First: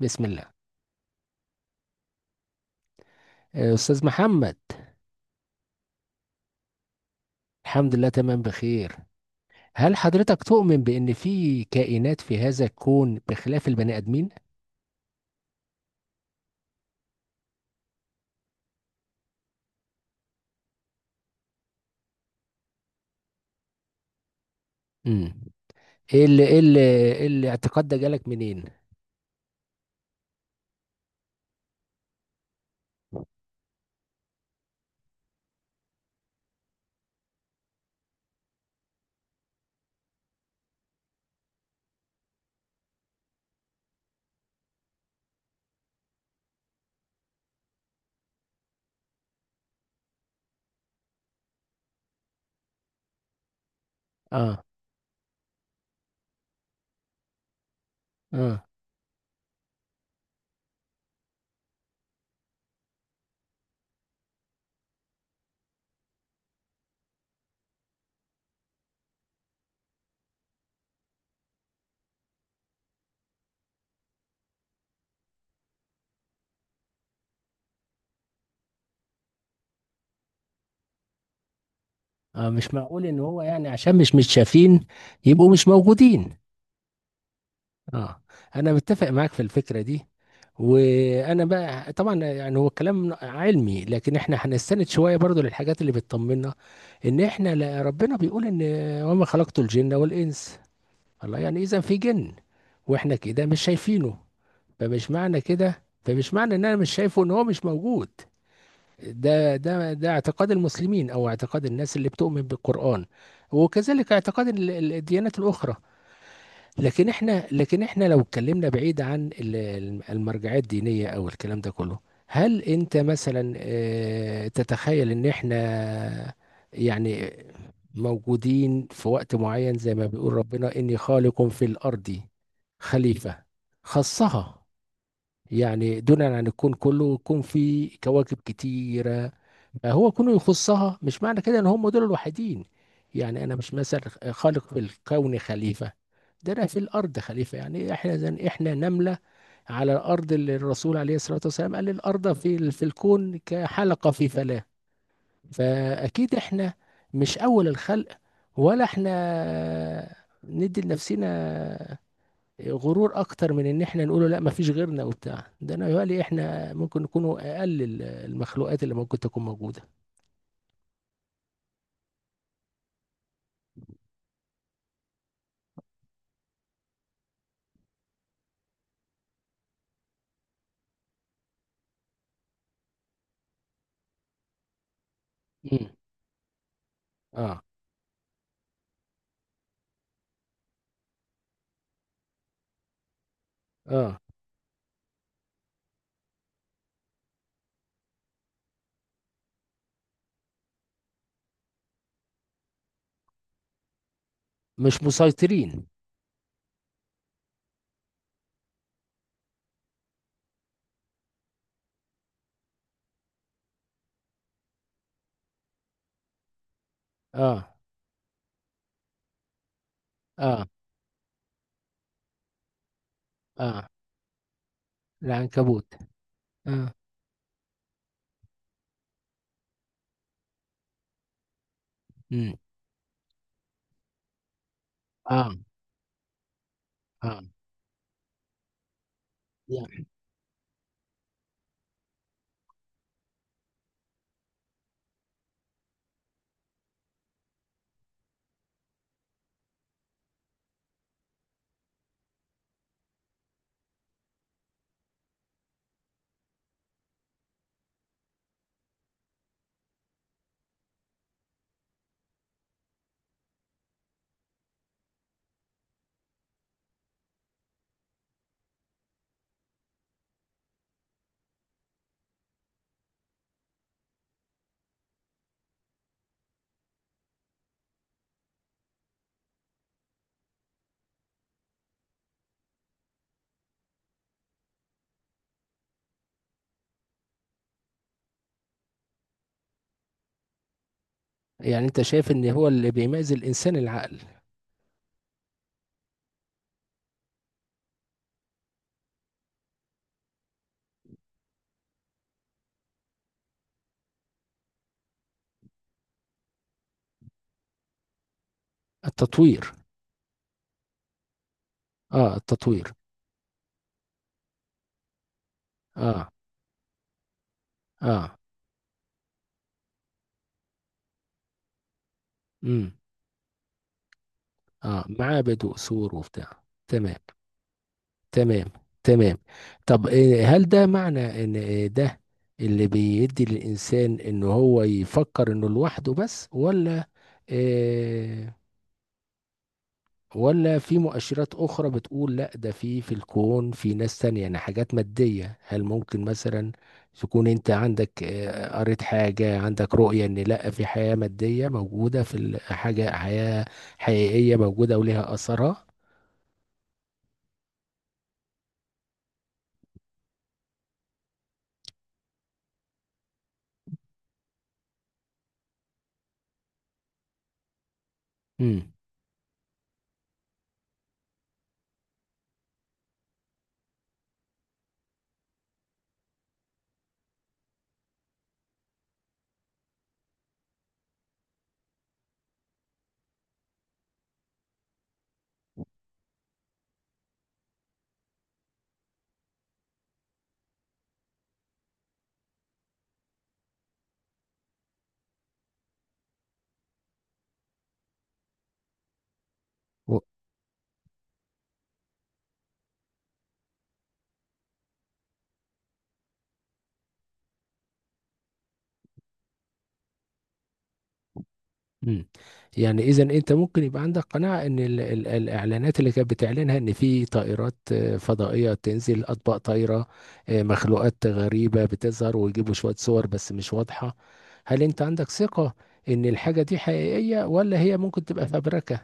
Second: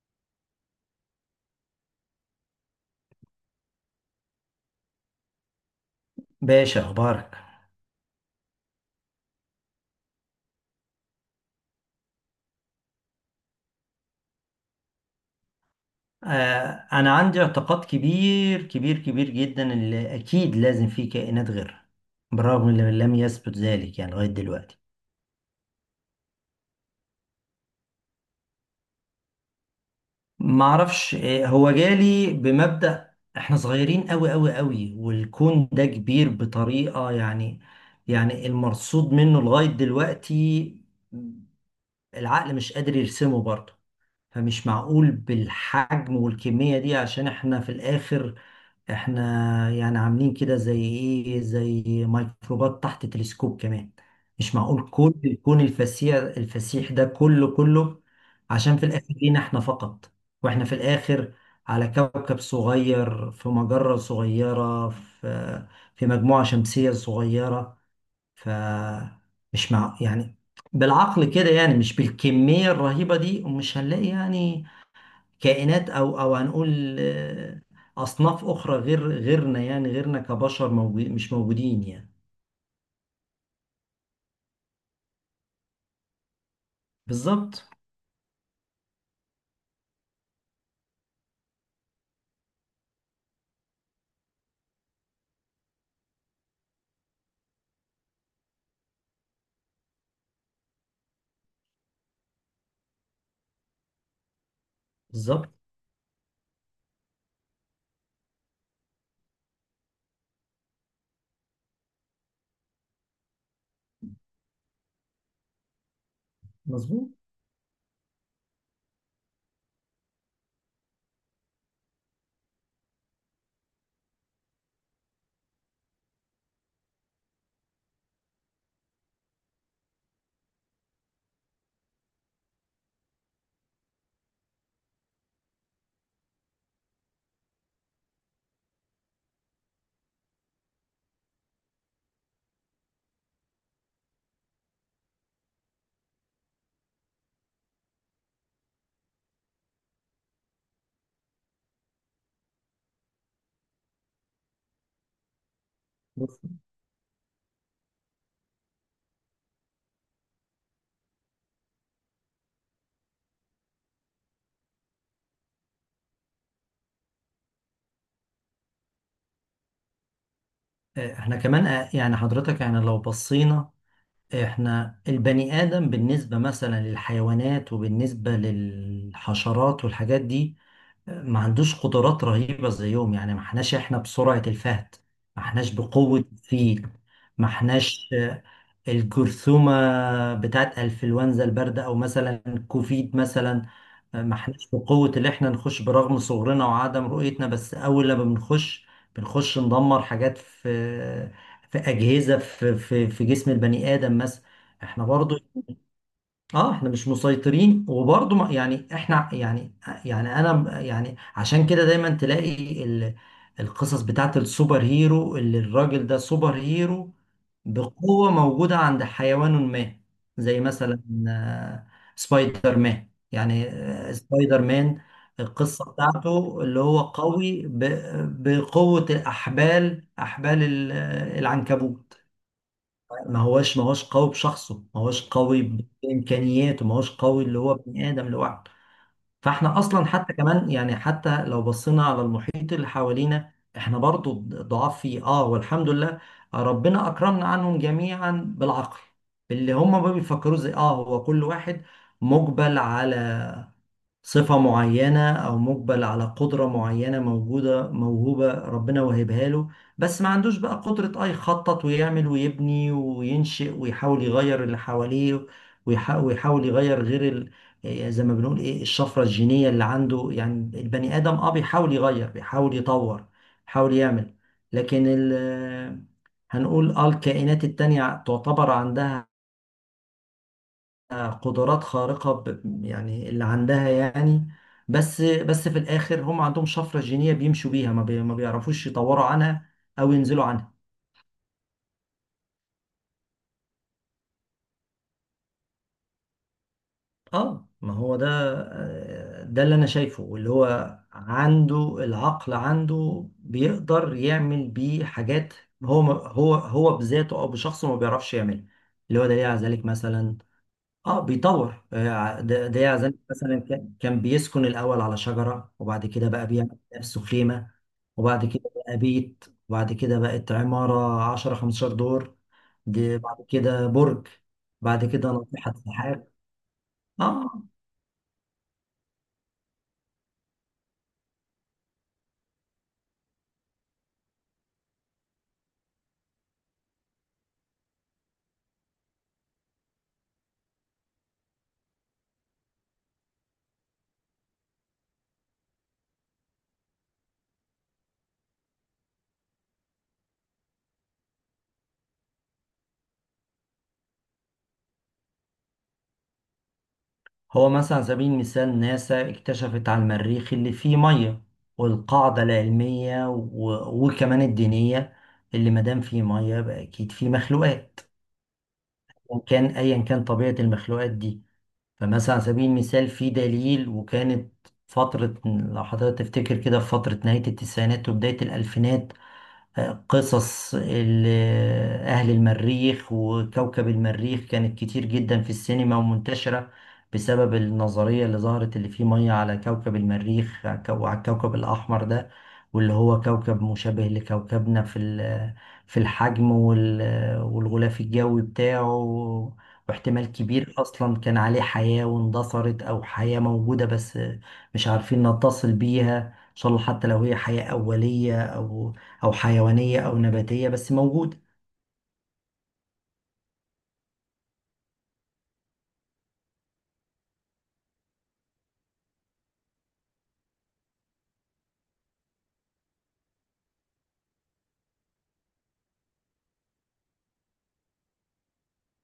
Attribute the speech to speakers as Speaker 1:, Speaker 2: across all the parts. Speaker 1: بسم الله. آه، أستاذ محمد.
Speaker 2: باشا، اخبارك؟
Speaker 1: الحمد لله، تمام، بخير. هل حضرتك تؤمن بأن في كائنات في هذا الكون بخلاف البني آدمين؟
Speaker 2: انا عندي اعتقاد كبير كبير كبير جدا اللي اكيد لازم فيه كائنات غيرها، بالرغم من لم يثبت ذلك يعني لغايه دلوقتي.
Speaker 1: امم ايه اللي ايه اللي إيه الاعتقاد ده جالك منين؟
Speaker 2: ما اعرفش. هو جالي بمبدأ احنا صغيرين قوي قوي قوي، والكون ده كبير بطريقه، يعني المرصود منه لغايه دلوقتي العقل مش قادر يرسمه برضه. فمش معقول بالحجم والكمية دي عشان احنا في الآخر احنا يعني عاملين كده زي ايه، زي ميكروبات تحت تلسكوب كمان. مش
Speaker 1: اه،
Speaker 2: معقول كل الكون الفسيح الفسيح ده كله كله
Speaker 1: اه،
Speaker 2: عشان في الآخر لينا احنا فقط، واحنا في الآخر على كوكب صغير في مجرة صغيرة في مجموعة شمسية صغيرة. ف، مش مع، يعني بالعقل كده، يعني مش بالكمية الرهيبة دي، ومش هنلاقي يعني كائنات، أو هنقول أصناف أخرى غير غيرنا، يعني غيرنا كبشر موجود، مش موجودين يعني.
Speaker 1: اه، مش معقول ان هو يعني عشان مش متشافين، يبقوا مش موجودين.
Speaker 2: بالظبط.
Speaker 1: اه، انا متفق معاك في الفكره دي. وانا بقى طبعا، يعني هو كلام علمي، لكن احنا هنستند شويه برضو للحاجات اللي بتطمنا، ان احنا ربنا بيقول ان: وما خلقت الجن والانس. الله، يعني اذا في جن واحنا كده مش شايفينه،
Speaker 2: بالظبط.
Speaker 1: فمش معنى ان انا مش شايفه ان هو مش موجود. ده اعتقاد المسلمين، او اعتقاد الناس اللي بتؤمن بالقرآن، وكذلك اعتقاد الديانات الاخرى. لكن
Speaker 2: مظبوط.
Speaker 1: احنا لكن احنا لو اتكلمنا بعيد عن المرجعيه الدينيه او الكلام ده كله، هل انت مثلا تتخيل ان احنا، يعني، موجودين في وقت معين، زي ما بيقول ربنا اني خالق في الارض خليفه، خصها. يعني دونا عن الكون كله. الكون فيه كواكب كتيرة، فهو كونه يخصها مش معنى كده ان هم دول الوحيدين. يعني انا مش مثلا خالق في الكون خليفة، ده انا في الارض خليفة، يعني احنا زن احنا نملة على الارض، اللي الرسول عليه الصلاة والسلام قال الارض في الكون كحلقة في فلاة. فاكيد
Speaker 2: بص،
Speaker 1: احنا مش اول الخلق، ولا احنا ندي لنفسنا غرور اكتر من ان احنا نقوله لا مفيش غيرنا وبتاع ده، انا يقولي احنا ممكن نكونوا اقل المخلوقات اللي ممكن تكون موجوده.
Speaker 2: احنا كمان يعني حضرتك، يعني لو بصينا احنا البني آدم بالنسبة مثلا للحيوانات وبالنسبة للحشرات والحاجات دي، ما عندوش قدرات رهيبة زيهم. يعني ما احناش بسرعة الفهد، ما احناش
Speaker 1: امم
Speaker 2: بقوة الفيل، ما
Speaker 1: اه،
Speaker 2: احناش، الجرثومة بتاعت انفلونزا الباردة او مثلا كوفيد مثلا.
Speaker 1: اه،
Speaker 2: ما احناش بقوة اللي احنا نخش برغم صغرنا وعدم رؤيتنا، بس اول لما بنخش ندمر حاجات في أجهزة في جسم البني آدم مثلا.
Speaker 1: مش
Speaker 2: احنا برضو،
Speaker 1: مسيطرين.
Speaker 2: اه احنا مش مسيطرين. وبرضه يعني احنا، يعني انا، يعني عشان كده دايما تلاقي القصص بتاعت السوبر هيرو، اللي الراجل ده سوبر هيرو
Speaker 1: اه،
Speaker 2: بقوة موجودة عند حيوان ما، زي
Speaker 1: اه،
Speaker 2: مثلا آه، سبايدر مان. يعني
Speaker 1: اه،
Speaker 2: سبايدر مان، القصة
Speaker 1: العنكبوت.
Speaker 2: بتاعته اللي
Speaker 1: اه.
Speaker 2: هو قوي بقوة الأحبال، أحبال العنكبوت.
Speaker 1: امم
Speaker 2: ما هوش قوي بشخصه، ما هوش
Speaker 1: اه،
Speaker 2: قوي بامكانياته، ما هوش
Speaker 1: اه،
Speaker 2: قوي اللي هو ابن ادم لوحده. فاحنا اصلا
Speaker 1: يعني
Speaker 2: حتى كمان، يعني حتى لو بصينا على المحيط اللي حوالينا احنا برضو ضعاف فيه. اه، والحمد لله ربنا اكرمنا عنهم جميعا بالعقل، اللي هم ما بيفكروا زي اه. هو كل واحد مقبل على صفة معينة أو مقبل على قدرة معينة موجودة موهوبة ربنا وهبها له، بس ما عندوش بقى قدرة أي يخطط ويعمل ويبني وينشئ ويحاول يغير اللي حواليه، ويحاول يغير غير ال... يعني زي ما بنقول إيه الشفرة الجينية اللي عنده. يعني البني آدم أه بيحاول يغير، بيحاول يطور، بيحاول يعمل. لكن ال... هنقول آه الكائنات التانية تعتبر عندها قدرات خارقة، يعني اللي عندها يعني. بس في الآخر هم عندهم شفرة جينية بيمشوا بيها، ما بيعرفوش يطوروا عنها أو ينزلوا عنها.
Speaker 1: يعني انت شايف ان هو اللي بيميز الانسان العقل؟
Speaker 2: اه، ما هو ده. ده اللي أنا شايفه، اللي هو عنده العقل، عنده بيقدر يعمل بيه حاجات. هو هو بذاته أو بشخصه ما بيعرفش يعملها. اللي هو دليل على
Speaker 1: التطوير.
Speaker 2: ذلك مثلا، اه بيطور.
Speaker 1: اه،
Speaker 2: ده
Speaker 1: التطوير.
Speaker 2: يعني مثلا كان بيسكن الاول على شجره، وبعد كده
Speaker 1: اه.
Speaker 2: بقى بيعمل نفسه خيمه،
Speaker 1: اه.
Speaker 2: وبعد كده بقى بيت، وبعد كده بقت عماره 10 15 دور،
Speaker 1: امم
Speaker 2: دي بعد كده برج،
Speaker 1: اه،
Speaker 2: بعد كده
Speaker 1: معاه
Speaker 2: ناطحه
Speaker 1: بدو سور
Speaker 2: سحاب.
Speaker 1: وبتاع، تمام.
Speaker 2: اه،
Speaker 1: تمام. تمام. طب هل ده معنى ان إيه ده اللي بيدي للانسان ان هو يفكر انه لوحده بس، ولا إيه، ولا في مؤشرات اخرى بتقول لا، ده في في الكون في ناس تانية، يعني حاجات مادية؟ هل ممكن مثلا تكون انت عندك إيه، قريت حاجة، عندك رؤية ان لا، في حياة مادية موجودة في حاجة، حياة حقيقية موجودة وليها اثرها؟
Speaker 2: هو مثلا على سبيل المثال ناسا اكتشفت على المريخ اللي فيه ميه، والقاعده العلميه و... وكمان الدينيه، اللي ما دام فيه ميه يبقى اكيد فيه مخلوقات،
Speaker 1: امم
Speaker 2: وكان ايا كان طبيعه المخلوقات دي. فمثلا على سبيل المثال في دليل. وكانت فترة، لو حضرتك تفتكر كده، في فترة نهاية التسعينات وبداية الألفينات قصص أهل المريخ وكوكب المريخ كانت كتير جدا في السينما ومنتشرة، بسبب النظرية اللي ظهرت اللي فيه مية على كوكب المريخ وعلى الكوكب الأحمر ده، واللي هو كوكب مشابه لكوكبنا في في الحجم والغلاف الجوي بتاعه، واحتمال كبير أصلا كان عليه حياة واندثرت أو حياة موجودة بس مش عارفين نتصل بيها، إن شاء الله، حتى لو هي حياة أولية أو او حيوانيه او نباتيه، بس موجوده.
Speaker 1: مم. يعني اذا انت ممكن يبقى عندك قناعه ان ال ال الاعلانات اللي كانت بتعلنها ان في طائرات فضائيه تنزل، اطباق طايره، مخلوقات غريبه بتظهر، ويجيبوا شويه صور بس مش واضحه، هل انت عندك ثقه ان الحاجه دي حقيقيه ولا هي ممكن تبقى فبركه؟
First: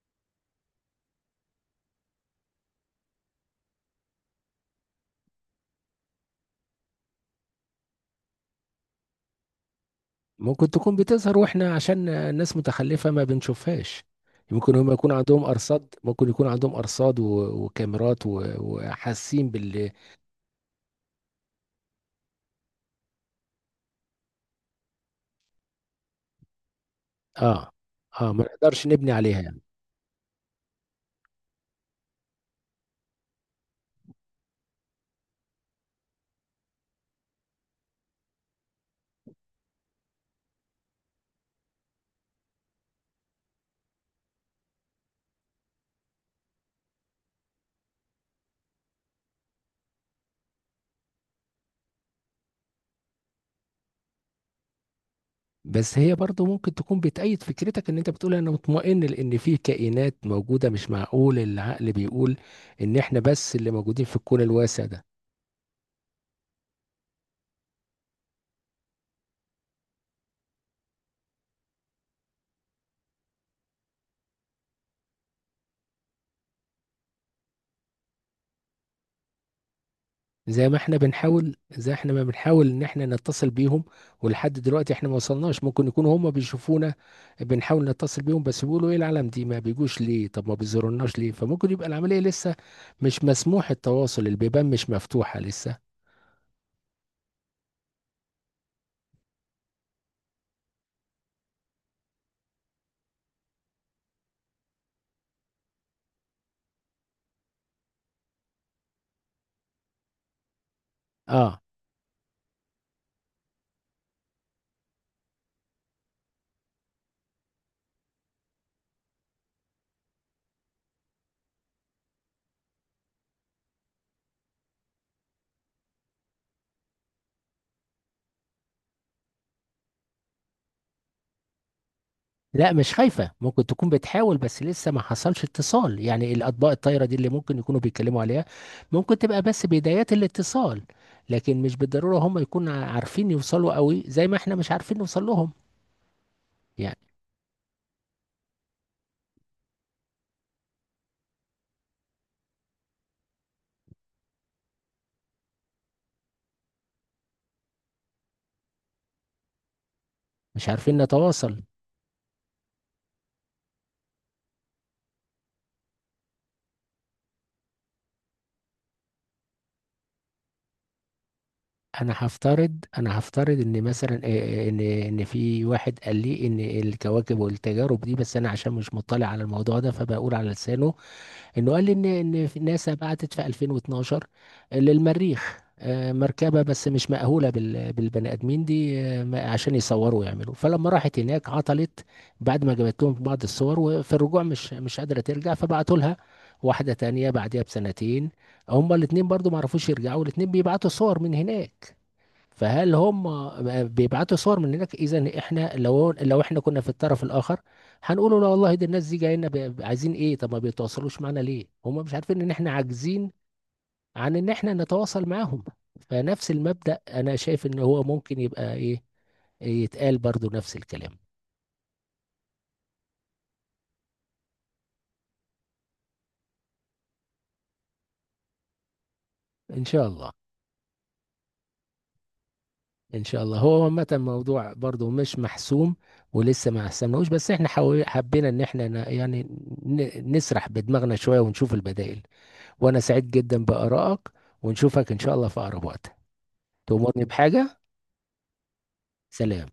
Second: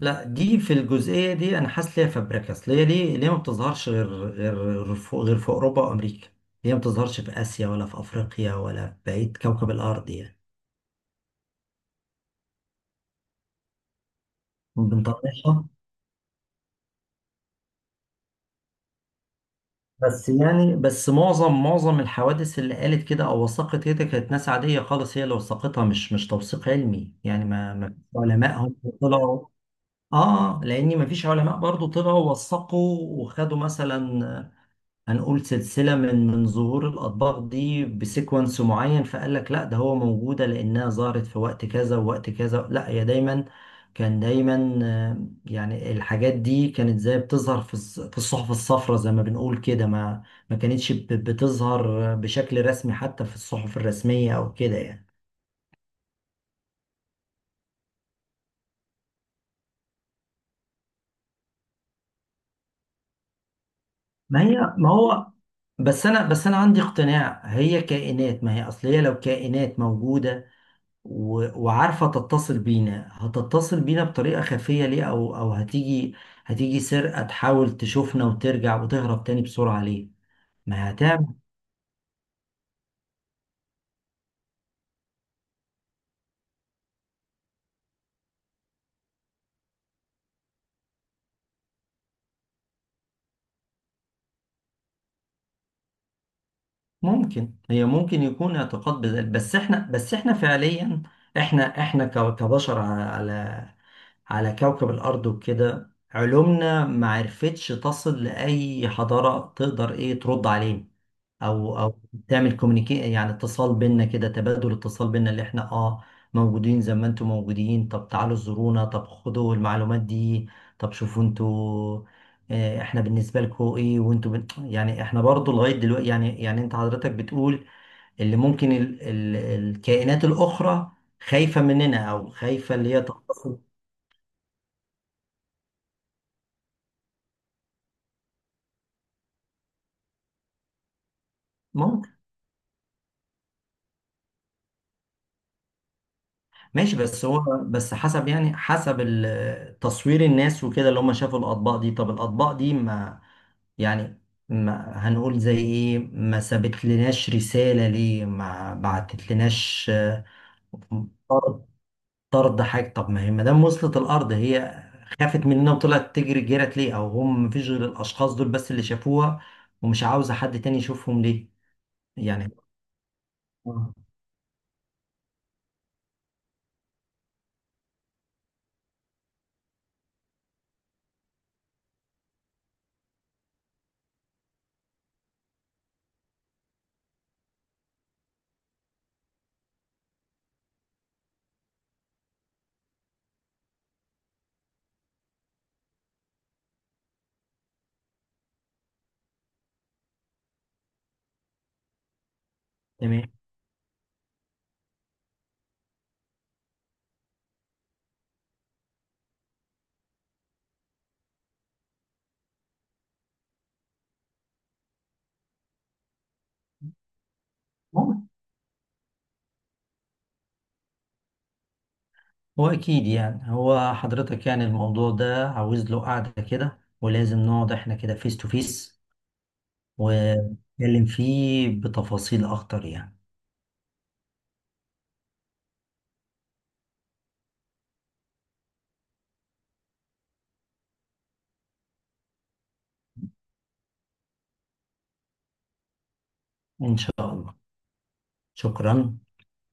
Speaker 2: لا، دي في الجزئيه دي انا حاسس ليها فابريكاس. ليه ليه ليه ما بتظهرش غير غير في اوروبا وامريكا؟ ليه ما بتظهرش في اسيا، ولا في افريقيا، ولا في بقيه كوكب الارض يعني؟
Speaker 1: ممكن تكون بتظهر واحنا عشان الناس متخلفه ما بنشوفهاش. ممكن هم يكون عندهم
Speaker 2: بنطلعها.
Speaker 1: ارصاد، ممكن يكون عندهم ارصاد وكاميرات وحاسين بال...
Speaker 2: بس يعني، معظم الحوادث اللي قالت كده او وثقت كده كانت ناس عاديه خالص هي اللي وثقتها، مش توثيق علمي. يعني
Speaker 1: اه،
Speaker 2: ما فيش
Speaker 1: اه، ما
Speaker 2: علماء هم
Speaker 1: نقدرش نبني عليها
Speaker 2: طلعوا.
Speaker 1: يعني.
Speaker 2: اه، لان ما فيش علماء برضو طلعوا وثقوا وخدوا مثلا، هنقول سلسلة من ظهور الأطباق دي بسيكونس معين، فقال لك لا ده هو موجودة لأنها ظهرت في وقت كذا ووقت كذا. لا، هي دايما، كان دايما يعني الحاجات دي كانت زي بتظهر في في الصحف الصفراء زي ما بنقول كده، ما ما كانتش بتظهر بشكل رسمي حتى في الصحف الرسمية أو كده يعني.
Speaker 1: بس هي برضو ممكن تكون بتأيد فكرتك، ان انت بتقول انا مطمئن لان في كائنات موجودة، مش معقول العقل بيقول ان احنا بس اللي موجودين في
Speaker 2: ما
Speaker 1: الكون
Speaker 2: هي،
Speaker 1: الواسع
Speaker 2: ما
Speaker 1: ده.
Speaker 2: هو، بس أنا، عندي اقتناع هي كائنات. ما هي أصل هي لو كائنات موجودة وعارفة تتصل بينا، هتتصل بينا بطريقة خفية ليه؟ أو هتيجي، سرقة تحاول تشوفنا وترجع وتهرب تاني بسرعة ليه؟ ما هتعمل.
Speaker 1: زي احنا ما بنحاول ان احنا نتصل بيهم، ولحد دلوقتي احنا ما وصلناش، ممكن يكونوا هم بيشوفونا، بنحاول نتصل بيهم بس بيقولوا ايه العالم دي ما بيجوش ليه؟ طب ما بيزورناش ليه؟ فممكن يبقى العملية لسه مش مسموح التواصل، البيبان مش مفتوحة لسه.
Speaker 2: ممكن، هي ممكن يكون اعتقاد بذلك. بس احنا، فعليا احنا كبشر على على على كوكب الأرض وكده، علومنا ما عرفتش تصل لأي حضارة تقدر ايه ترد علينا،
Speaker 1: اه،
Speaker 2: او تعمل كوميونيكي، يعني اتصال بينا كده، تبادل اتصال بينا اللي احنا اه موجودين زي ما انتم موجودين، طب تعالوا زورونا، طب خدوا المعلومات دي، طب شوفوا انتوا، احنا بالنسبه لكم ايه، وانتوا بن... يعني احنا برضو لغايه دلوقتي، يعني انت حضرتك بتقول اللي ممكن ال... ال... الكائنات الاخرى خايفه مننا، او
Speaker 1: لا،
Speaker 2: خايفه
Speaker 1: مش
Speaker 2: اللي هي
Speaker 1: خايفة،
Speaker 2: تقتصد.
Speaker 1: ممكن تكون بتحاول بس لسه ما حصلش اتصال، يعني الأطباق الطايرة دي اللي ممكن يكونوا بيتكلموا عليها ممكن تبقى بس بدايات الاتصال، لكن مش
Speaker 2: ممكن.
Speaker 1: بالضرورة هم يكونوا عارفين يوصلوا قوي زي ما احنا مش عارفين نوصل لهم،
Speaker 2: ماشي.
Speaker 1: يعني
Speaker 2: بس هو، بس حسب، يعني تصوير الناس وكده، اللي هم شافوا الاطباق دي، طب الاطباق دي ما يعني، ما هنقول زي ايه، ما سابت لناش رسالة ليه؟ ما بعتت لناش
Speaker 1: مش عارفين نتواصل.
Speaker 2: طرد، طرد حاجة؟ طب ما هي ما دام وصلت الأرض، هي خافت مننا وطلعت تجري، جرت ليه؟ أو هم مفيش غير الأشخاص دول بس اللي شافوها، ومش عاوزة حد تاني يشوفهم ليه؟
Speaker 1: انا
Speaker 2: يعني
Speaker 1: هفترض انا هفترض ان
Speaker 2: آه،
Speaker 1: مثلا ان في واحد قال لي ان الكواكب والتجارب دي، بس انا عشان مش مطلع على الموضوع ده فبقول على لسانه، انه قال لي ان في ناسا بعتت في 2012 للمريخ مركبة، بس مش مأهولة بالبني آدمين دي، عشان يصوروا ويعملوا، فلما راحت هناك عطلت بعد ما جابت لهم بعض الصور، وفي الرجوع مش قادرة ترجع، فبعتوا لها واحدة تانية بعديها بسنتين، هما الاتنين برضو ما عرفوش يرجعوا، الاتنين بيبعتوا صور من هناك، فهل
Speaker 2: تمام.
Speaker 1: هم بيبعتوا صور من هناك؟ اذا احنا لو احنا كنا في الطرف الاخر، هنقول لا والله، دي الناس دي جايين عايزين ايه؟ طب ما بيتواصلوش معانا ليه؟ هم مش عارفين ان احنا عاجزين عن ان احنا نتواصل معاهم، فنفس المبدأ انا شايف ان هو
Speaker 2: ممكن.
Speaker 1: ممكن يبقى ايه، يتقال برضو نفس الكلام.
Speaker 2: هو أكيد يعني، هو حضرتك، يعني الموضوع ده عاوز له قعدة كده، ولازم نقعد احنا كده فيس تو فيس
Speaker 1: ان شاء الله.
Speaker 2: ونتكلم فيه بتفاصيل أكتر يعني.
Speaker 1: ان شاء الله. هو عامه الموضوع برضو مش محسوم، ولسه ما حسمناهوش، بس احنا حبينا ان احنا يعني نسرح بدماغنا شوية ونشوف البدائل، وانا سعيد جدا بآرائك، ونشوفك ان شاء الله في اقرب وقت،
Speaker 2: إن شاء
Speaker 1: تؤمرني
Speaker 2: الله.
Speaker 1: بحاجة،
Speaker 2: شكرا.
Speaker 1: سلام.